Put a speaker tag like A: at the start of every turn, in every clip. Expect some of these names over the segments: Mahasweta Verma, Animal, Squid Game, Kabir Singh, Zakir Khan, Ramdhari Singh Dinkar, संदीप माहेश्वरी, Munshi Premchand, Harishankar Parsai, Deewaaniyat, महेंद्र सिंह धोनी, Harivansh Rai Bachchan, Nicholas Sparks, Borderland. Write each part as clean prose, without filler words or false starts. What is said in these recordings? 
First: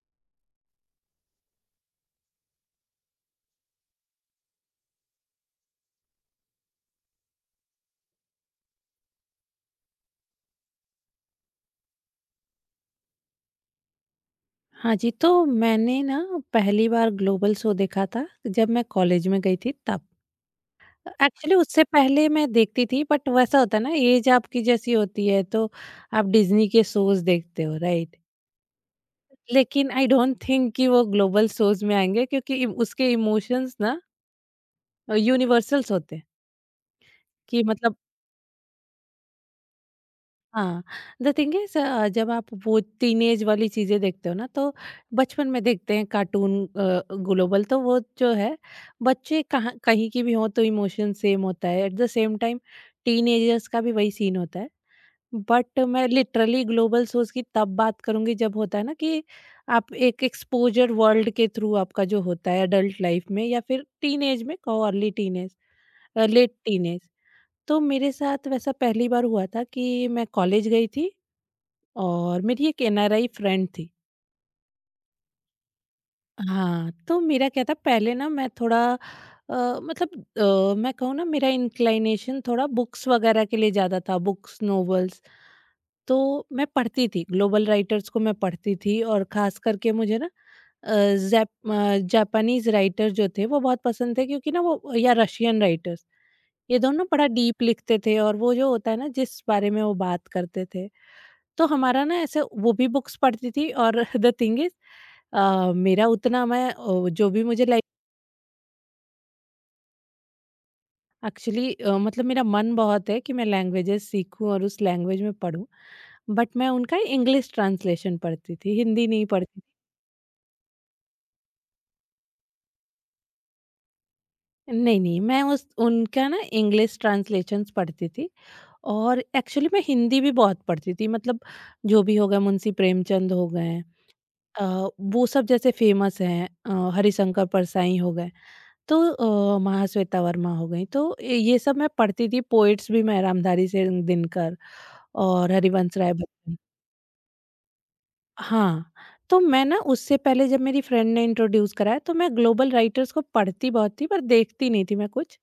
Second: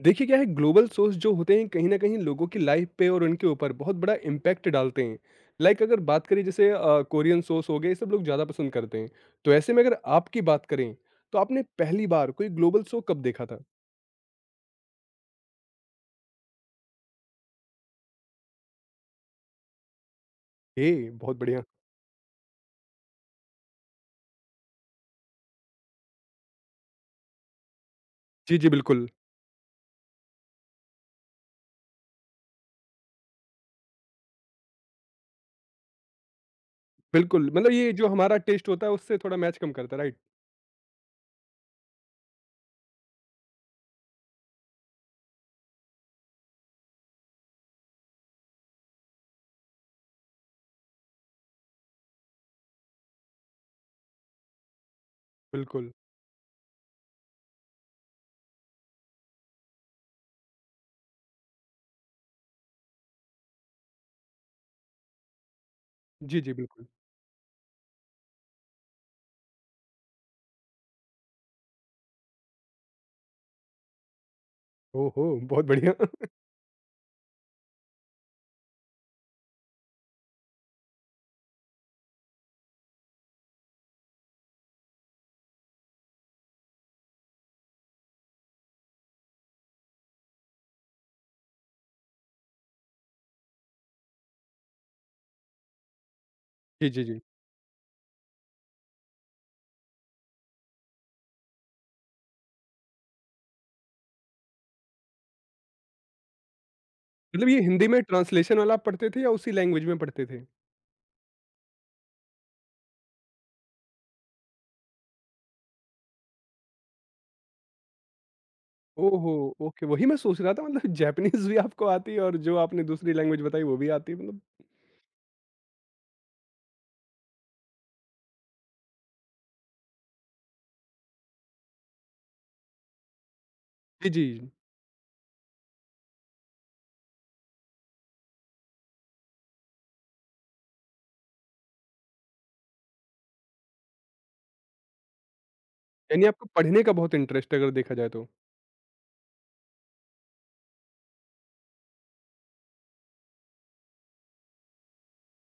A: देखिए क्या है, global source जो होते हैं कहीं ना कहीं लोगों की लाइफ पे और उनके ऊपर बहुत बड़ा इम्पैक्ट डालते हैं। लाइक अगर बात करें, जैसे कोरियन सोर्स हो गए, ये सब लोग ज़्यादा पसंद करते हैं। तो ऐसे में अगर आपकी बात करें, तो आपने पहली बार कोई ग्लोबल शो कब देखा था?
B: हाँ जी, तो मैंने ना पहली बार ग्लोबल शो देखा था जब मैं कॉलेज में गई थी तब।
A: ए, बहुत
B: एक्चुअली
A: बढ़िया।
B: उससे पहले मैं देखती थी बट वैसा होता है ना ऐज आपकी जैसी होती है तो आप डिज़्नी के शोज़ देखते हो राइट?
A: जी जी बिल्कुल।
B: लेकिन आई डोंट थिंक कि वो ग्लोबल शोज़ में आएँगे क्योंकि इम उसके इमोशंस ना यूनिवर्सल्स होते हैं।
A: बिल्कुल,
B: कि
A: मतलब ये
B: मतलब
A: जो हमारा टेस्ट होता है उससे थोड़ा मैच कम करता है, राइट।
B: हाँ, द थिंग इज़ जब आप वो टीनेज वाली चीज़ें देखते हो ना तो बचपन में देखते हैं कार्टून। ग्लोबल तो वो जो है बच्चे कहाँ कहीं की भी हों तो इमोशन सेम होता है। At the same time teenagers का भी वही सीन होता है। बट
A: बिल्कुल।
B: मैं लिटरली ग्लोबल सोच की तब बात करूँगी जब होता है ना कि आप एक एक्सपोज़र वर्ल्ड के थ्रू आपका जो होता है एडल्ट लाइफ़ में या फिर टीनेज में कहो अर्ली टीनेज,
A: जी जी
B: लेट
A: बिल्कुल।
B: टीनेज। तो मेरे साथ वैसा पहली बार हुआ था कि मैं कॉलेज गई थी और मेरी एक एनआरआई फ्रेंड थी।
A: ओहो, बहुत बढ़िया।
B: हाँ, तो मेरा क्या था पहले ना मैं थोड़ा मतलब मैं कहूँ ना मेरा इंक्लिनेशन थोड़ा बुक्स वगैरह के लिए ज़्यादा था, बुक्स, नॉवेल्स। तो मैं पढ़ती थी, ग्लोबल राइटर्स को मैं पढ़ती थी और ख़ास करके मुझे ना जापानीज़ राइटर जो थे वो बहुत पसंद थे, क्योंकि ना वो या रशियन राइटर्स, ये
A: जी जी
B: दोनों
A: जी।
B: बड़ा डीप लिखते थे और वो जो होता है ना जिस बारे में वो बात करते थे, तो हमारा ना ऐसे वो भी बुक्स पढ़ती थी। और द थिंग इज़ मेरा उतना मैं जो भी
A: मतलब ये
B: मुझे लाइ
A: हिंदी में ट्रांसलेशन वाला आप पढ़ते थे या उसी लैंग्वेज में पढ़ते थे?
B: एक्चुअली मतलब मेरा मन बहुत है कि मैं लैंग्वेजेस सीखूं और उस लैंग्वेज में पढूं। बट मैं उनका इंग्लिश ट्रांसलेशन पढ़ती थी, हिंदी नहीं
A: ओहो!
B: पढ़ती थी।
A: ओके, वही मैं सोच रहा था, मतलब जैपनीज़ भी आपको आती है और जो आपने दूसरी लैंग्वेज बताई वो भी आती है, मतलब।
B: नहीं नहीं, मैं उस उनका ना इंग्लिश ट्रांसलेशंस पढ़ती थी। और एक्चुअली मैं हिंदी भी बहुत पढ़ती थी, मतलब जो भी हो गया मुंशी प्रेमचंद हो गए,
A: जी, जी।
B: वो सब जैसे फेमस हैं, हरिशंकर परसाई हो गए, तो महाश्वेता वर्मा हो गई। तो ये सब मैं पढ़ती थी, पोइट्स भी मैं रामधारी सिंह दिनकर और हरिवंश राय
A: यानी आपको
B: बच्चन।
A: पढ़ने का बहुत इंटरेस्ट है अगर देखा जाए तो।
B: हाँ, तो मैं ना उससे पहले जब मेरी फ्रेंड ने इंट्रोड्यूस कराया, तो मैं ग्लोबल राइटर्स को पढ़ती बहुत थी पर देखती नहीं थी मैं कुछ।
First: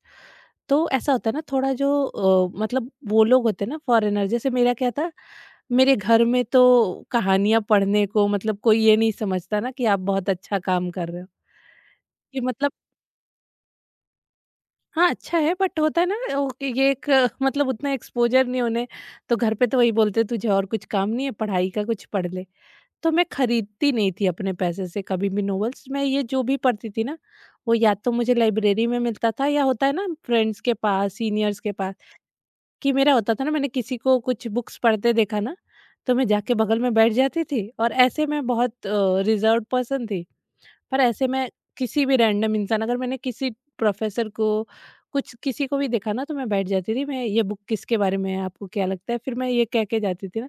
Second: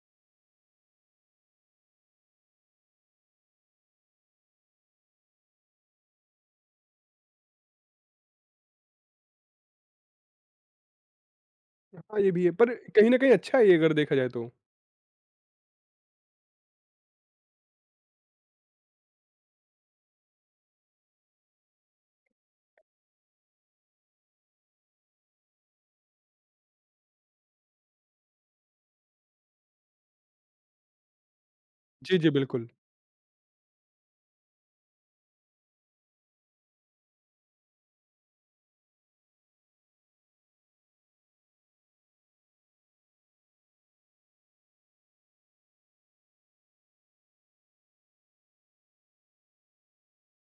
B: तो ऐसा होता है ना थोड़ा जो मतलब वो लोग होते हैं ना फॉरेनर, जैसे मेरा क्या था, मेरे घर में तो कहानियाँ पढ़ने को मतलब कोई ये नहीं समझता ना कि आप बहुत अच्छा काम कर रहे हो।
A: हाँ, ये
B: ये
A: भी है,
B: मतलब
A: पर कहीं न कहीं अच्छा है ये अगर देखा जाए तो।
B: हाँ, अच्छा है बट होता है ना ओ कि ये एक मतलब उतना एक्सपोज़र नहीं होने। तो घर पे तो वही बोलते हैं तुझे और कुछ काम नहीं है, पढ़ाई का कुछ पढ़ ले। तो मैं खरीदती नहीं थी अपने पैसे से कभी भी नॉवेल्स, मैं ये जो भी पढ़ती थी ना वो या तो मुझे लाइब्रेरी में मिलता था, या होता है ना फ्रेंड्स के पास सीनियर्स के पास।
A: जी, जी, बिल्कुल।
B: कि मेरा होता था ना मैंने किसी को कुछ बुक्स पढ़ते देखा ना, तो मैं जाके बगल में बैठ जाती थी। और ऐसे मैं बहुत रिजर्व पर्सन थी, पर ऐसे में किसी भी रैंडम इंसान, अगर मैंने किसी प्रोफेसर को, कुछ किसी को भी देखा ना, तो मैं बैठ जाती थी। मैं ये बुक किसके बारे में है, आपको क्या लगता है? फिर मैं ये कह के जाती थी ना,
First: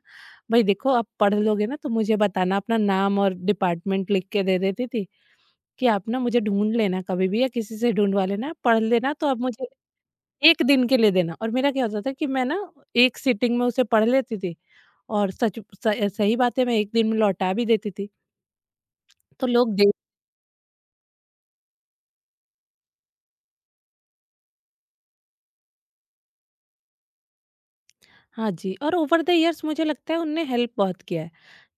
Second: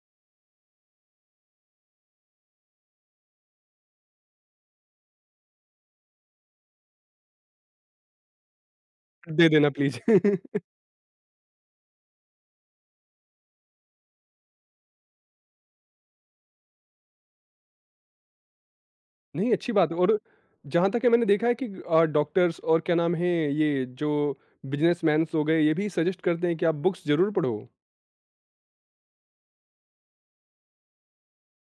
B: भाई देखो आप पढ़ लोगे ना तो मुझे बताना। अपना नाम और डिपार्टमेंट लिख के दे देती थी कि आप ना मुझे ढूंढ लेना कभी भी, या किसी से ढूंढवा लेना, पढ़ लेना तो आप
A: दे
B: मुझे
A: देना प्लीज़।
B: एक दिन के लिए देना। और मेरा क्या होता था कि मैं ना एक सिटिंग में उसे पढ़ लेती थी। और सच सही बात है, मैं एक दिन में लौटा भी देती थी। तो
A: नहीं, अच्छी
B: लोग
A: बात है। और जहाँ तक है, मैंने देखा है कि डॉक्टर्स, और क्या नाम है, ये जो बिज़नेसमैन्स हो गए, ये भी सजेस्ट करते हैं कि आप बुक्स ज़रूर पढ़ो।
B: हाँ जी, और ओवर द ईयर्स मुझे लगता है उनने हेल्प बहुत किया है।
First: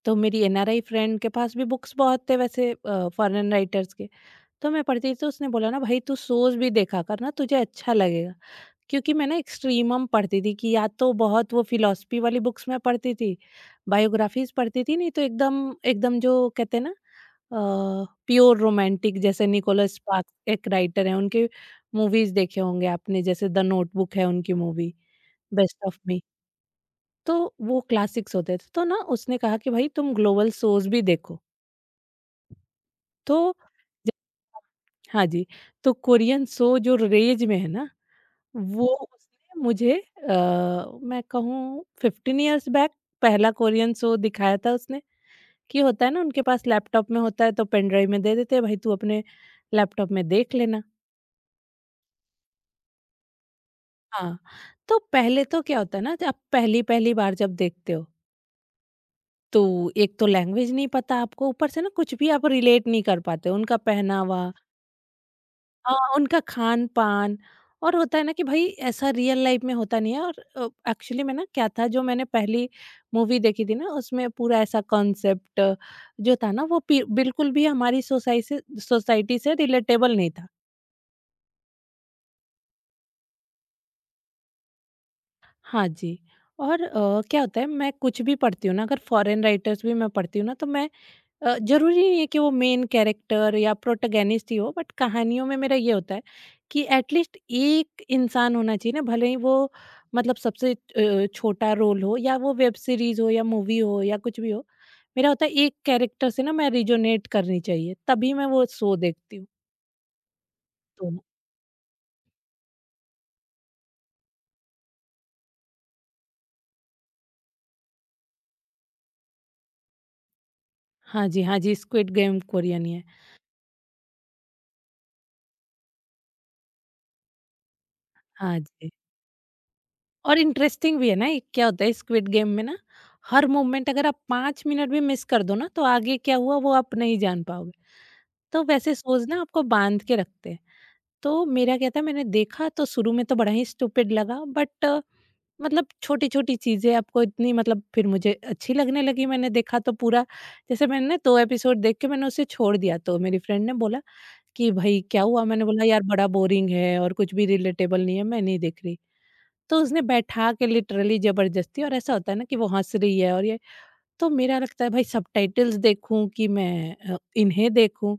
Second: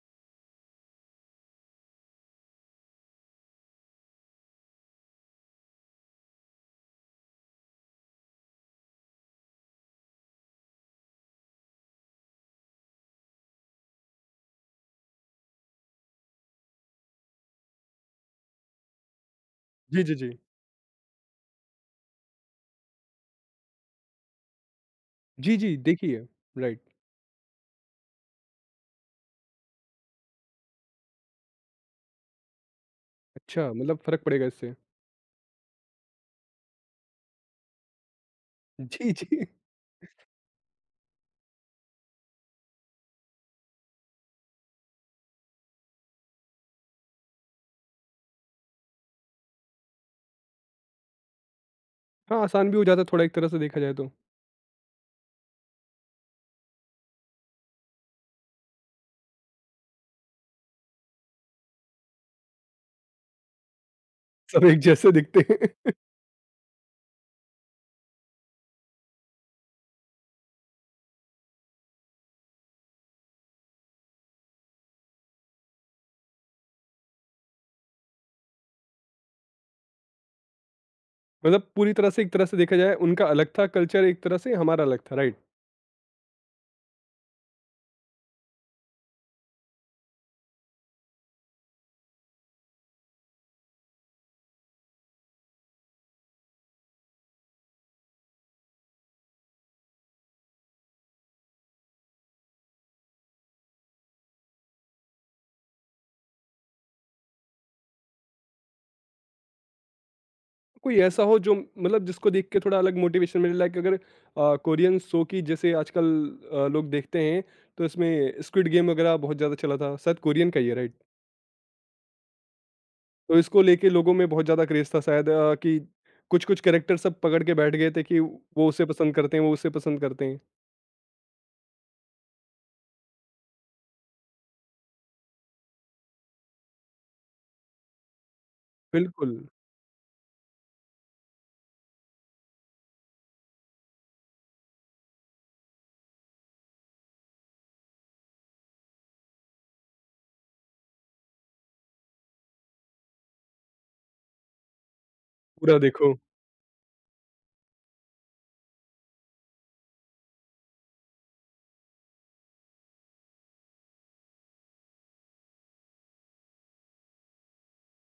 B: तो मेरी एनआरआई फ्रेंड के पास भी बुक्स बहुत थे, वैसे फॉरेन राइटर्स के। तो मैं पढ़ती थी, तो उसने बोला ना भाई तू शोज़ भी देखा कर ना तुझे अच्छा लगेगा। क्योंकि मैं ना एक्सट्रीमम पढ़ती थी कि या तो बहुत वो फिलॉसफी वाली बुक्स मैं पढ़ती थी, बायोग्राफीज़ पढ़ती थी, नहीं तो एकदम एकदम जो कहते हैं ना अ, प्योर रोमांटिक, जैसे निकोलस
A: जी, जी, जी।
B: स्पार्क्स एक राइटर हैं, उनके मूवीज़ देखे होंगे आपने, जैसे द नोटबुक है उनकी मूवी,
A: जी, जी,
B: बेस्ट ऑफ मी।
A: देखिए। राइट।
B: तो वो क्लासिक्स होते थे। तो ना उसने कहा कि भाई तुम ग्लोबल शोज़ भी देखो। तो
A: अच्छा, मतलब
B: ज
A: फ़र्क पड़ेगा इससे।
B: हाँ जी, तो कोरियन शो जो रेज में है ना, वो
A: जी, जी।
B: उसने मुझे, मैं कहूँ 15 इयर्स बैक पहला कोरियन शो दिखाया था उसने। कि होता है ना उनके पास लैपटॉप में होता है तो पेन ड्राइव में दे देते हैं भाई तू अपने लैपटॉप में देख लेना।
A: हाँ, आसान भी हो जाता है थोड़ा एक तरह से देखा जाए तो।
B: हाँ, तो पहले तो क्या होता है ना, आप पहली-पहली बार जब देखते हो तो एक तो लैंग्वेज नहीं पता आपको, ऊपर से ना कुछ भी आप रिलेट नहीं कर पाते हो, उनका पहनावा
A: सब एक जैसे दिखते हैं।
B: हाँ, उनका खान-पान। और होता है ना कि भई ऐसा रियल लाइफ़ में होता नहीं है। और एक्चुअली में ना क्या था, जो मैंने पहली मूवी देखी थी ना, उसमें पूरा ऐसा कॉन्सेप्ट जो था ना वो पि बिल्कुल भी हमारी सोसाइटी से रिलेटेबल नहीं था।
A: मतलब पूरी तरह से, एक तरह से देखा जाए उनका अलग था कल्चर, एक तरह से हमारा अलग था, राइट।
B: हाँ जी, और क्या होता है मैं कुछ भी पढ़ती हूँ ना, अगर फ़ॉरेन राइटर्स भी मैं पढ़ती हूँ ना तो मैं, जरूरी नहीं है कि वो मेन कैरेक्टर या प्रोटोगेनिस्ट ही हो, बट कहानियों में मेरा ये होता है कि एटलीस्ट एक इंसान होना चाहिए ना, भले ही वो मतलब सबसे छोटा रोल हो, या वो वेब सीरीज हो या मूवी हो या कुछ भी हो, मेरा होता है एक कैरेक्टर से ना मैं रिजोनेट करनी चाहिए, तभी मैं वो शो देखती हूँ।
A: कोई
B: तो
A: ऐसा हो जो, मतलब जिसको देख के थोड़ा अलग मोटिवेशन मिले। लाइक अगर कोरियन शो की, जैसे आजकल लोग देखते हैं, तो इसमें स्क्विड गेम वगैरह बहुत ज़्यादा चला था, शायद कोरियन का ही है, राइट।
B: हाँ जी हाँ जी, स्क्विड गेम कोरियन ही है।
A: तो इसको लेके लोगों में बहुत ज़्यादा क्रेज था शायद, कि कुछ कुछ कैरेक्टर सब पकड़ के बैठ गए थे कि
B: हाँ
A: वो उसे
B: जी,
A: पसंद करते हैं, वो उसे पसंद करते
B: और
A: हैं।
B: इंटरेस्टिंग भी है ना ये, क्या होता है स्क्विड गेम में ना, हर मोमेंट अगर आप पाँच मिनट भी मिस कर दो ना तो आगे क्या हुआ वो आप नहीं जान पाओगे। तो वैसे सोच
A: बिल्कुल।
B: ना आपको बांध के रखते हैं। तो मेरा क्या था मैंने देखा तो शुरू में तो बड़ा ही स्टूपिड लगा, बट मतलब छोटी-छोटी चीज़ें आपको इतनी मतलब फिर मुझे अच्छी लगने लगी। मैंने देखा तो पूरा, जैसे मैंने ना 2 एपिसोड देख के मैंने उसे छोड़ दिया, तो मेरी फ्रेंड ने बोला कि भई क्या हुआ? मैंने
A: पूरा
B: बोला यार
A: देखो।
B: बड़ा बोरिंग है और कुछ भी रिलेटेबल नहीं है, मैं नहीं देख रही। तो उसने बैठा के लिटरली ज़बरदस्ती, और ऐसा होता है ना कि वो हँस रही है और ये तो मेरा लगता है भाई सबटाइटल्स देखूँ कि मैं इन्हें देखूँ?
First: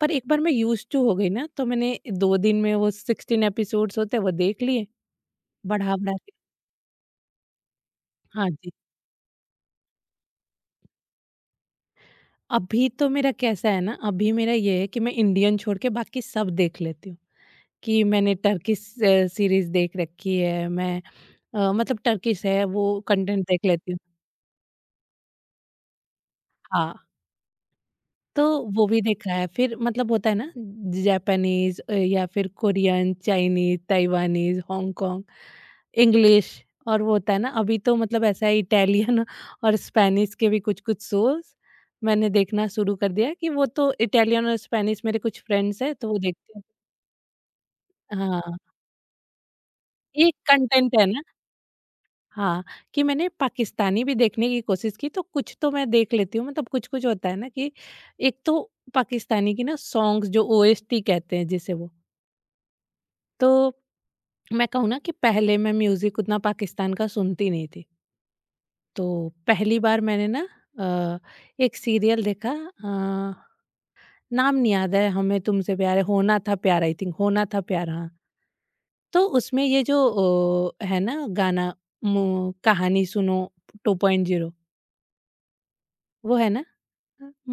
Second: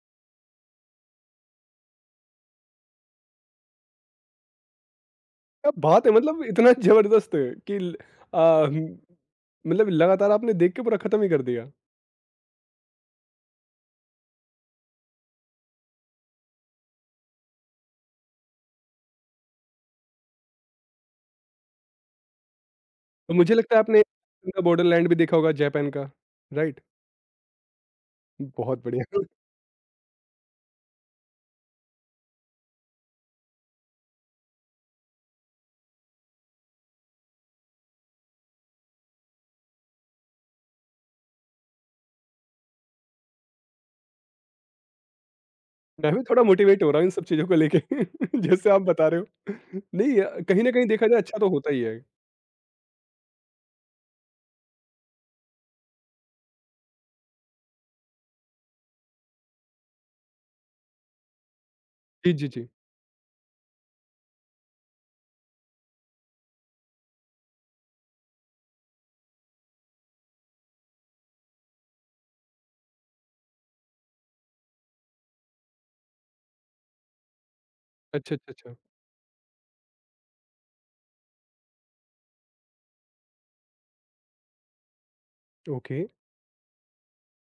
B: पर एक बार मैं यूज़ टू हो गई ना, तो मैंने 2 दिन में वो 16 एपिसोड्स होते हैं वो देख लिए,
A: क्या बात है!
B: बढ़ा-बढ़ा के
A: मतलब इतना ज़बरदस्त कि
B: हाँ जी।
A: अ, मतलब लगातार आपने देख के पूरा खत्म ही कर दिया।
B: अभी तो मेरा कैसा है ना, अभी मेरा ये है कि मैं इंडियन छोड़ के बाकी सब देख लेती हूँ, कि मैंने टर्किश सीरीज़ देख रखी है, मैं मतलब टर्किश है वो
A: तो
B: कंटेंट
A: मुझे
B: देख
A: लगता है
B: लेती हूँ।
A: आपने बॉर्डरलैंड भी देखा होगा जापान का, राइट?
B: हाँ, तो
A: बहुत
B: वो भी
A: बढ़िया।
B: देखा है। फिर मतलब होता है ना जापानीज़, या फिर Korean, Chinese, Taiwanese, Hong Kong, English, और वो होता है ना अभी तो मतलब ऐसा है इटालियन और स्पेनिश के भी कुछ-कुछ शोज़ मैंने देखना शुरू कर दिया, कि वो तो इटालियन और स्पेनिश मेरे कुछ फ्रेंड्स हैं तो
A: मैं
B: वो
A: भी थोड़ा
B: देखते हैं।
A: मोटिवेट हो रहा हूँ इन सब चीज़ों को लेके
B: हाँ,
A: जैसे आप बता रहे हो। नहीं
B: ये
A: कहीं न कहीं
B: कंटेंट है
A: देखा जाए
B: ना।
A: अच्छा तो होता ही है।
B: हाँ, कि मैंने पाकिस्तानी भी देखने की कोशिश की, तो कुछ तो मैं देख लेती हूँ मतलब कुछ-कुछ होता है ना कि एक तो पाकिस्तानी की ना सॉन्ग्स जो ओएसटी कहते हैं जिसे वो,
A: जी, जी, जी।
B: तो मैं कहूँ ना कि पहले मैं म्यूज़िक उतना पाकिस्तान का सुनती नहीं थी। तो पहली बार मैंने ना अ, एक सीरियल देखा, नाम नहीं याद है, हमें तुमसे प्यार है, होना था प्यार आई थिंक, होना था प्यार हाँ।
A: अच्छा, अच्छा, अच्छा।
B: तो उसमें ये जो है ना गाना मु कहानी सुनो 2.0,
A: ओके।
B: वो है ना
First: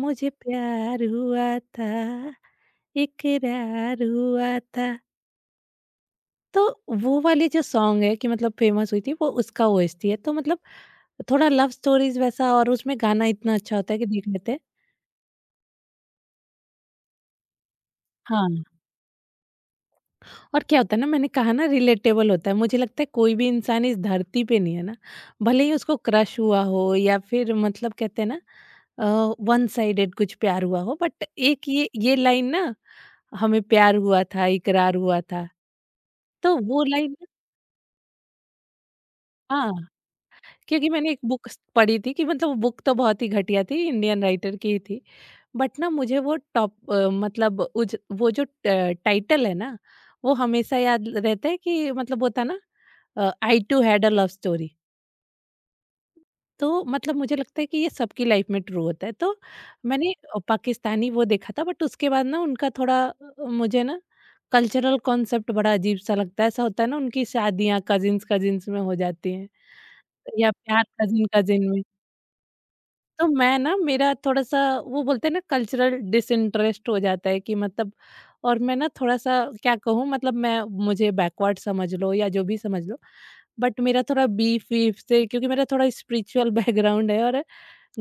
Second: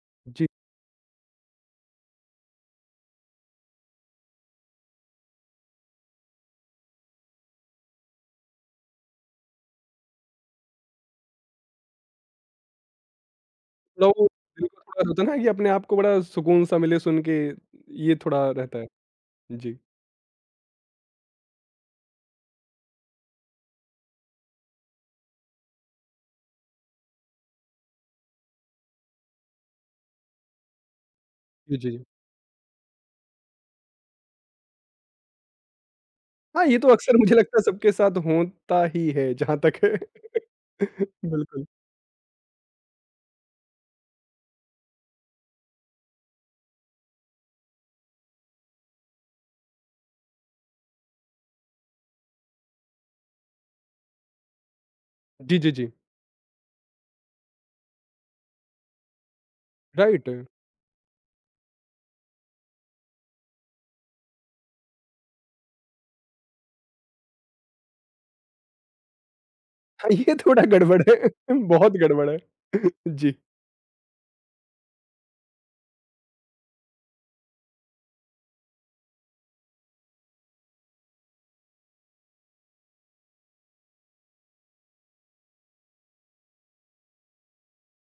B: मुझे
A: जी।
B: प्यार हुआ था, इकरार हुआ था। तो वो वाली जो सॉन्ग है कि मतलब फेमस हुई थी, वो उसका ओएसटी है। तो मतलब थोड़ा लव स्टोरीज़ वैसा, और उसमें गाना इतना अच्छा होता है कि
A: थोड़ा वो
B: देख लेते हैं।
A: दिल को थोड़ा होता है ना कि अपने आप को बड़ा सुकून सा मिले सुन के, ये थोड़ा
B: हाँ।
A: रहता है। जी।
B: और क्या होता है ना, मैंने कहा ना रिलेटेबल होता है, मुझे लगता है कोई भी इंसान इस धरती पे नहीं है ना भले ही उसको क्रश हुआ हो, या फिर मतलब कहते हैं ना वन साइडेड कुछ प्यार हुआ हो, बट एक
A: जी,
B: ये
A: जी।
B: ये लाइन ना, हमें प्यार हुआ था इकरार हुआ था, तो
A: हाँ, ये
B: वो
A: तो अक्सर
B: लाइन
A: मुझे लगता है सबके साथ होता ही है जहाँ
B: हाँ।
A: तक है।
B: क्योंकि मैंने एक
A: बिल्कुल।
B: पढ़ी थी कि मतलब वो बुक तो बहुत ही घटिया थी, इंडियन राइटर की ही थी, बट ना मुझे वो टॉप वो जो टाइटल है ना वो हमेशा याद रहता है, कि मतलब वो था ना, I too had a love story.
A: जी, जी, जी।
B: तो मतलब मुझे लगता है कि ये सबकी लाइफ में ट्रू होता है। तो मैंने
A: राइट।
B: पाकिस्तानी वो देखा था बट उसके बाद ना उनका थोड़ा मुझे ना कल्चरल कॉन्सेप्ट बड़ा अजीब सा लगता है। ऐसा होता है ना, उनकी शादियां कजिन्स कजिन्स में हो जाती हैं
A: हाँ, ये
B: या
A: थोड़ा
B: प्यार
A: गड़बड़
B: कजिन
A: है,
B: कजिन में।
A: बहुत गड़बड़ है।
B: तो
A: जी।
B: मैं ना, मेरा थोड़ा-सा वो बोलते हैं ना, कल्चरल डिसइंटरेस्ट हो जाता है कि मतलब। और मैं ना थोड़ा-सा क्या कहूँ, मतलब मैं, मुझे बैकवर्ड समझ लो या जो भी समझ लो, बट मेरा थोड़ा बीफ-वीफ से, क्योंकि मेरा थोड़ा स्पिरिचुअल बैकग्राउंड है। और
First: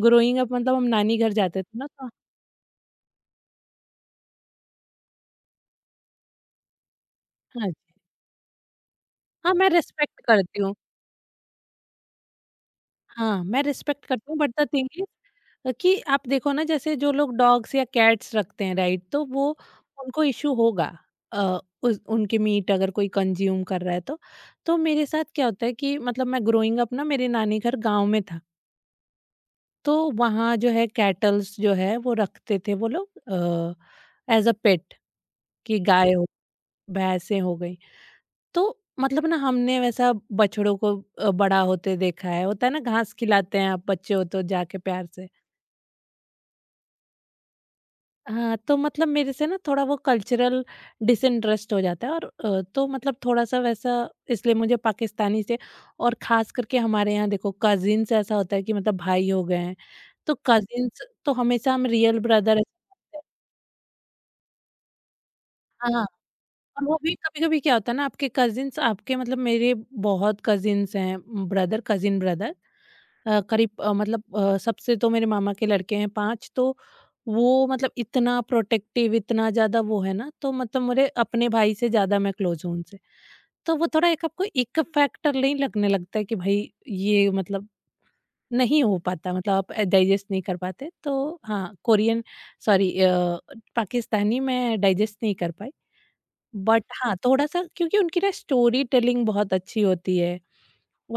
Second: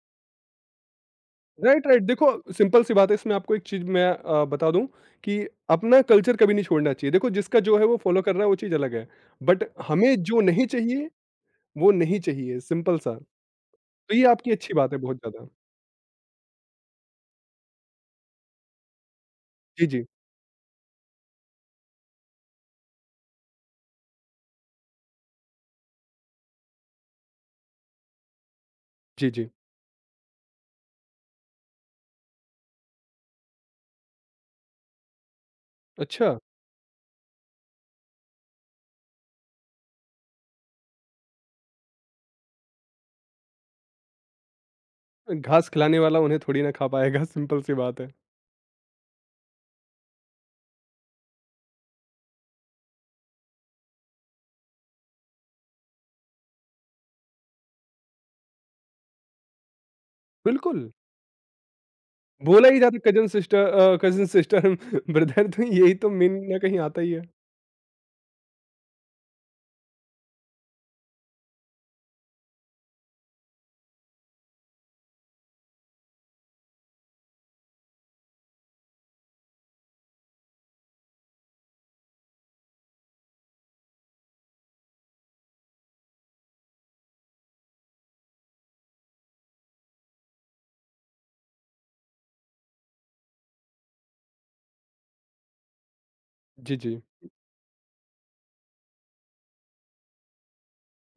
B: ग्रोइंग अप मतलब हम नानी घर जाते थे
A: राइट,
B: ना
A: राइट।
B: तो।
A: देखो, सिंपल सी बात है, इसमें आपको एक चीज़ मैं बता दूँ कि अपना कल्चर कभी नहीं छोड़ना चाहिए। देखो जिसका
B: हाँ
A: जो है
B: जी।
A: वो फ़ॉलो कर रहा है, वो चीज़ अलग है।
B: हाँ,
A: बट
B: मैं
A: हमें
B: रिस्पेक्ट
A: जो
B: करती
A: नहीं
B: हूँ।
A: चाहिए, वो नहीं चाहिए, सिंपल सा।
B: हाँ, मैं रिस्पेक्ट
A: तो ये
B: करती हूँ,
A: आपकी
B: बट द
A: अच्छी
B: थिंग
A: बात है बहुत ज़्यादा।
B: इज़ कि आप देखो ना, जैसे जो लोग डॉग्स या कैट्स रखते हैं, राइट, तो वो,
A: जी, जी।
B: उनको इश्यू होगा अ, उस उनके मीट अगर कोई कंज्यूम कर रहा है तो। तो मेरे साथ क्या होता है कि मतलब मैं ग्रोइंग अप ना, मेरे नानी घर गांव में था,
A: जी, जी।
B: तो वहाँ जो है कैटल्स जो है वो रखते थे वो लोग, एज अ पेट। कि गाय हो,
A: अच्छा।
B: भैंसें हो गई, तो मतलब ना हमने वैसा बछड़ों को बड़ा होते देखा है। होता है ना, घास खिलाते हैं आप बच्चे हो तो जाके प्यार से।
A: घास खिलाने वाला उन्हें थोड़ी ना खा पाएगा, सिंपल सी बात है।
B: हाँ, तो मतलब मेरे से ना थोड़ा वो कल्चरल डिसइंटरेस्ट हो जाता है। और तो मतलब थोड़ा-सा वैसा इसलिए मुझे पाकिस्तानी से, और ख़ास करके हमारे यहाँ देखो कज़िन्स ऐसा होता है कि मतलब भाई हो गए हैं, तो
A: बिल्कुल।
B: कज़िन्स तो हमेशा हम रियल ब्रदर
A: बोला
B: ऐसे
A: ही जाता
B: मानते हैं।
A: Cousin sister, cousin sister brother. तो यही
B: हाँ,
A: तो मेन ना कहीं
B: और वो
A: आता ही
B: भी
A: है।
B: कभी-कभी क्या होता है ना, आपके कज़िन्स आपके, मतलब मेरे बहुत कज़िन्स हैं ब्रदर, कज़िन ब्रदर। करीब मतलब सबसे तो मेरे मामा के लड़के हैं 5, तो वो मतलब इतना प्रोटेक्टिव, इतना ज़्यादा वो है ना, तो मतलब मेरे अपने भाई से ज़्यादा मैं क्लोज हूँ उनसे। तो वो थोड़ा एक आपको इक फैक्टर नहीं लगने लगता है कि भाई ये मतलब नहीं हो पाता, मतलब आप डाइजेस्ट नहीं कर पाते। तो हाँ, कोरियन, सॉरी, पाकिस्तानी मैं डाइजेस्ट नहीं कर पाई।
A: जी,
B: बट
A: जी।
B: हाँ, थोड़ा-सा, क्योंकि उनकी ना स्टोरी टेलिंग बहुत अच्छी होती है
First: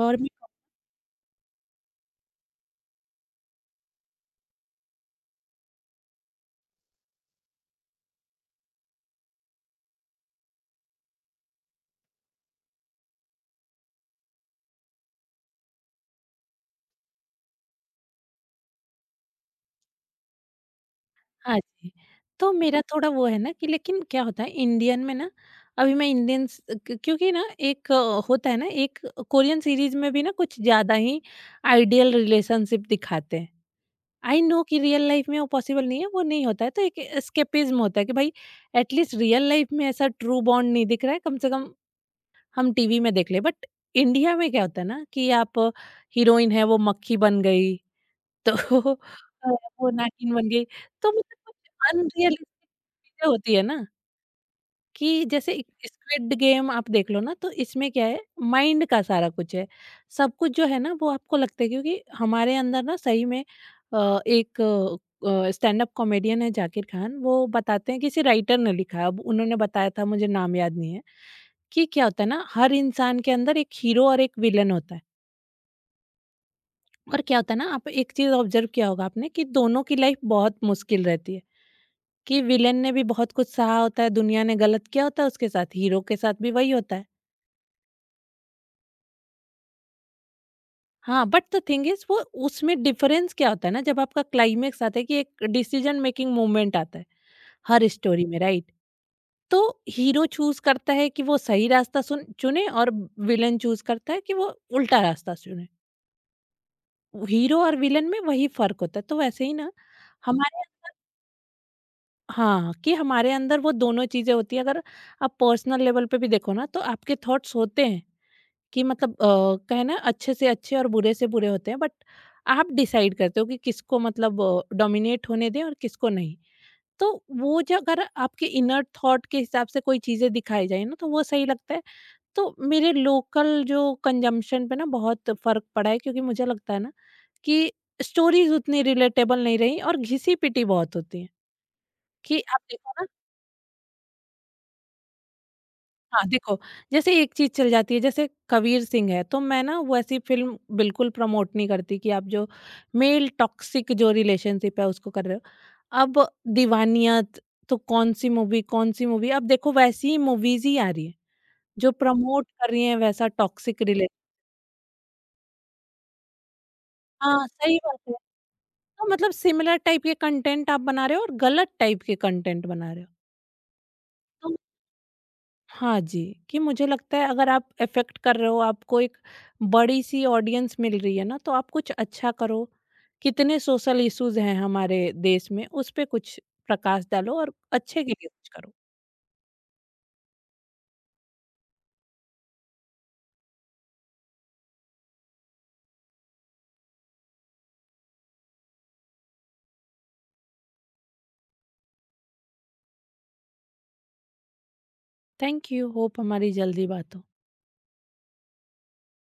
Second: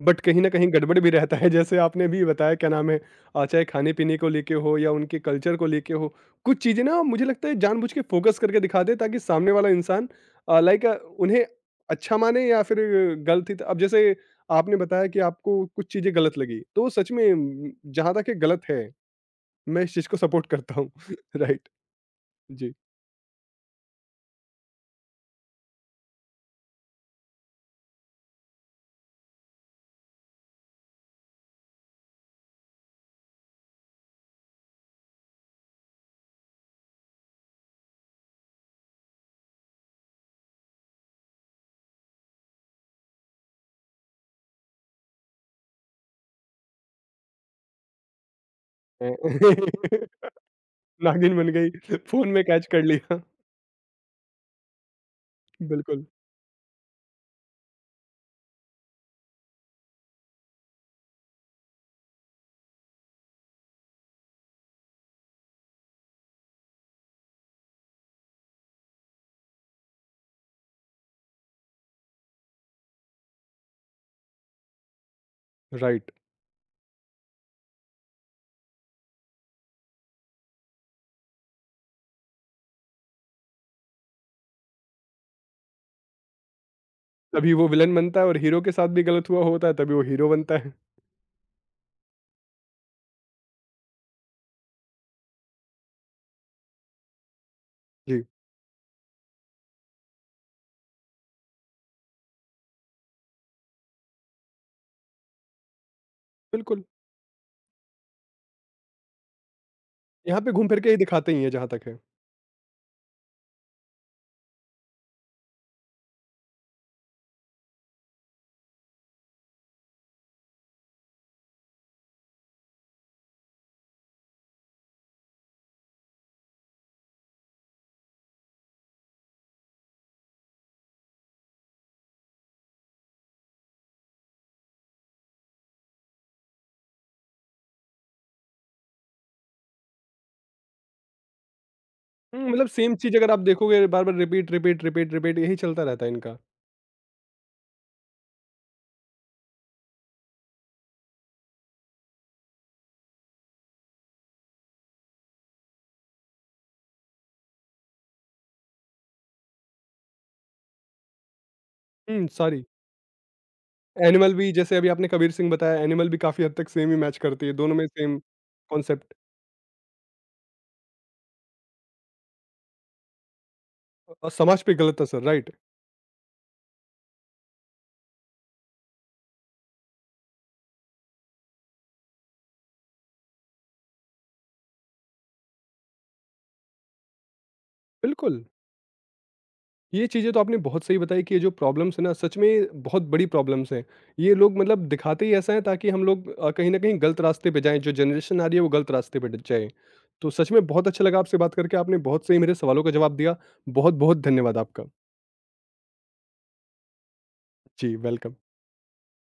B: और,
A: बट कहीं न कहीं गड़बड़ भी रहता है, जैसे आपने भी बताया क्या नाम है, चाहे खाने-पीने को लेके हो या उनके कल्चर को लेके हो, कुछ चीज़ें ना मुझे लगता है जानबूझ के फ़ोकस करके दिखा दे, ताकि सामने वाला इंसान, लाइक, उन्हें अच्छा माने या फिर गलत ही। त अब जैसे आपने बताया कि आपको कुछ चीज़ें गलत लगी, तो सच में जहाँ तक ये गलत है, मैं इस चीज़ को सपोर्ट करता हूँ।
B: हाँ
A: राइट,
B: जी, तो
A: जी।
B: मेरा थोड़ा वो है ना कि, लेकिन क्या होता है इंडियन में ना, अभी मैं इंडियन स क्यों? क्योंकि ना एक होता है ना, एक कोरियन सीरीज़ में भी ना कुछ ज़्यादा ही आइडियल रिलेशनशिप दिखाते हैं। आई नो कि रियल लाइफ़ में वो पॉसिबल नहीं है, वो नहीं होता है, तो एक एस्केपिज़्म होता है कि भाई, एटलीस्ट रियल लाइफ़ में ऐसा ट्रू बॉन्ड नहीं दिख रहा है, कम से कम हम टीवी में देख लें। बट इंडिया में क्या होता है ना कि आप, हीरोइन है वो मक्खी बन गई, तो अ, वो नागिन बन गई, तो
A: नागिन बन
B: मतलब कुछ
A: गई, फ़ोन में कैच कर
B: अनरियलिस्टिक
A: लिया।
B: चीज़ें होती है ना, कि जैसे एक
A: बिल्कुल,
B: स्क्विड गेम आप देख लो ना, तो इसमें क्या है, माइंड का सारा कुछ है। सब कुछ जो है ना, वो आपको लगता है, क्योंकि हमारे अंदर ना सही में, एक स्टैंड अप कॉमेडियन है जाकिर खान, वो बताते हैं किसी राइटर ने लिखा, अब उन्होंने बताया था मुझे नाम याद नहीं है, कि क्या होता है ना, हर इंसान के अंदर एक हीरो और एक विलेन होता है।
A: राइट।
B: और क्या होता है ना, आप एक चीज ऑब्जर्व किया होगा आपने कि दोनों की लाइफ बहुत मुश्किल रहती है, कि विलेन ने भी बहुत कुछ सहा होता है, दुनिया ने गलत किया होता है उसके साथ, हीरो के साथ भी वही होता है।
A: तभी वो विलेन बनता है और हीरो के साथ भी गलत हुआ होता है तभी वो हीरो बनता है।
B: हाँ, बट द थिंग इज वो, उसमें डिफरेंस क्या होता है ना, जब आपका क्लाइमेक्स आता है कि एक डिसीजन मेकिंग मोमेंट आता है हर
A: जी,
B: स्टोरी में, राइट, तो हीरो चूज करता है कि वो सही रास्ता सुन चुने, और विलेन चूज करता है कि वो उल्टा रास्ता चुने।
A: बिल्कुल।
B: हीरो और विलेन में वही फर्क होता है, तो वैसे ही ना
A: यहाँ पे
B: हमारे,
A: घूम फिर के ही दिखाते ही हैं जहाँ तक है।
B: हाँ, कि हमारे अंदर वो दोनों चीज़ें होती हैं। अगर आप पर्सनल लेवल पे भी देखो ना, तो आपके थॉट्स होते हैं कि मतलब, क्या है ना, अच्छे से अच्छे और बुरे से बुरे होते हैं, बट आप डिसाइड करते हो कि किसको मतलब डोमिनेट होने दें और किसको नहीं। तो वो जो, अगर आपके इनर थॉट के हिसाब से कोई चीज़ें दिखाई जाए ना, तो वो सही लगता है। तो मेरे लोकल जो कंजम्पशन पे ना बहुत फ़र्क पड़ा है, क्योंकि मुझे लगता है ना कि स्टोरीज़ उतनी रिलेटेबल नहीं रहीं और घिसी-पिटी बहुत होती है, कि
A: हुँ,
B: आप
A: मतलब
B: देखो
A: सेम
B: ना,
A: चीज़ अगर आप देखोगे बार-बार, रिपीट, रिपीट, रिपीट, रिपीट, यही चलता रहता है
B: हाँ,
A: इनका।
B: देखो जैसे एक चीज़ चल जाती है, जैसे कबीर सिंह है, तो मैं ना वो ऐसी फ़िल्म बिल्कुल प्रमोट नहीं करती, कि आप जो मेल टॉक्सिक जो रिलेशनशिप है उसको कर रहे हो। अब दीवानियत, तो कौन-सी मूवी, कौन-सी मूवी, अब देखो वैसी मूवीज़ ही आ रही है, जो
A: हुँ,
B: प्रमोट
A: सॉरी।
B: कर रही हैं वैसा टॉक्सिक रिले,
A: एनिमल भी, जैसे अभी आपने कबीर सिंह बताया, एनिमल भी काफ़ी हद तक सेम ही मैच करती
B: हाँ,
A: है, दोनों
B: सही
A: में
B: बात है।
A: सेम
B: तो
A: कॉन्सेप्ट
B: मतलब सिमिलर टाइप के कंटेंट आप बना रहे हो और गलत टाइप के कंटेंट बना रहे हो।
A: और
B: तो
A: समाज पे गलत असर, राइट।
B: हाँ जी, कि मुझे लगता है अगर आप अफ़ेक्ट कर रहे हो, आपको एक बड़ी-सी ऑडियंस मिल रही है ना, तो आप कुछ अच्छा करो। कितने सोशल इश्यूज़ हैं हमारे देश में, उस पे कुछ प्रकाश डालो और अच्छे के लिए
A: बिल्कुल।
B: कुछ करो।
A: ये चीज़ें तो आपने बहुत सही बताई कि ये जो प्रॉब्लम्स है ना, सच में बहुत बड़ी प्रॉब्लम्स हैं। ये लोग मतलब दिखाते ही ऐसा है ताकि हम लोग कहीं न कहीं गलत रास्ते पे जाएँ, जो जनरेशन आ रही है वो गलत रास्ते पे ड जाए। तो सच में बहुत अच्छा लगा आपसे बात करके, आपने बहुत सही मेरे सवालों का जवाब दिया। बहुत-बहुत धन्यवाद आपका।
B: थैंक यू, होप हमारी जल्दी बात हो।
A: जी, वेलकम।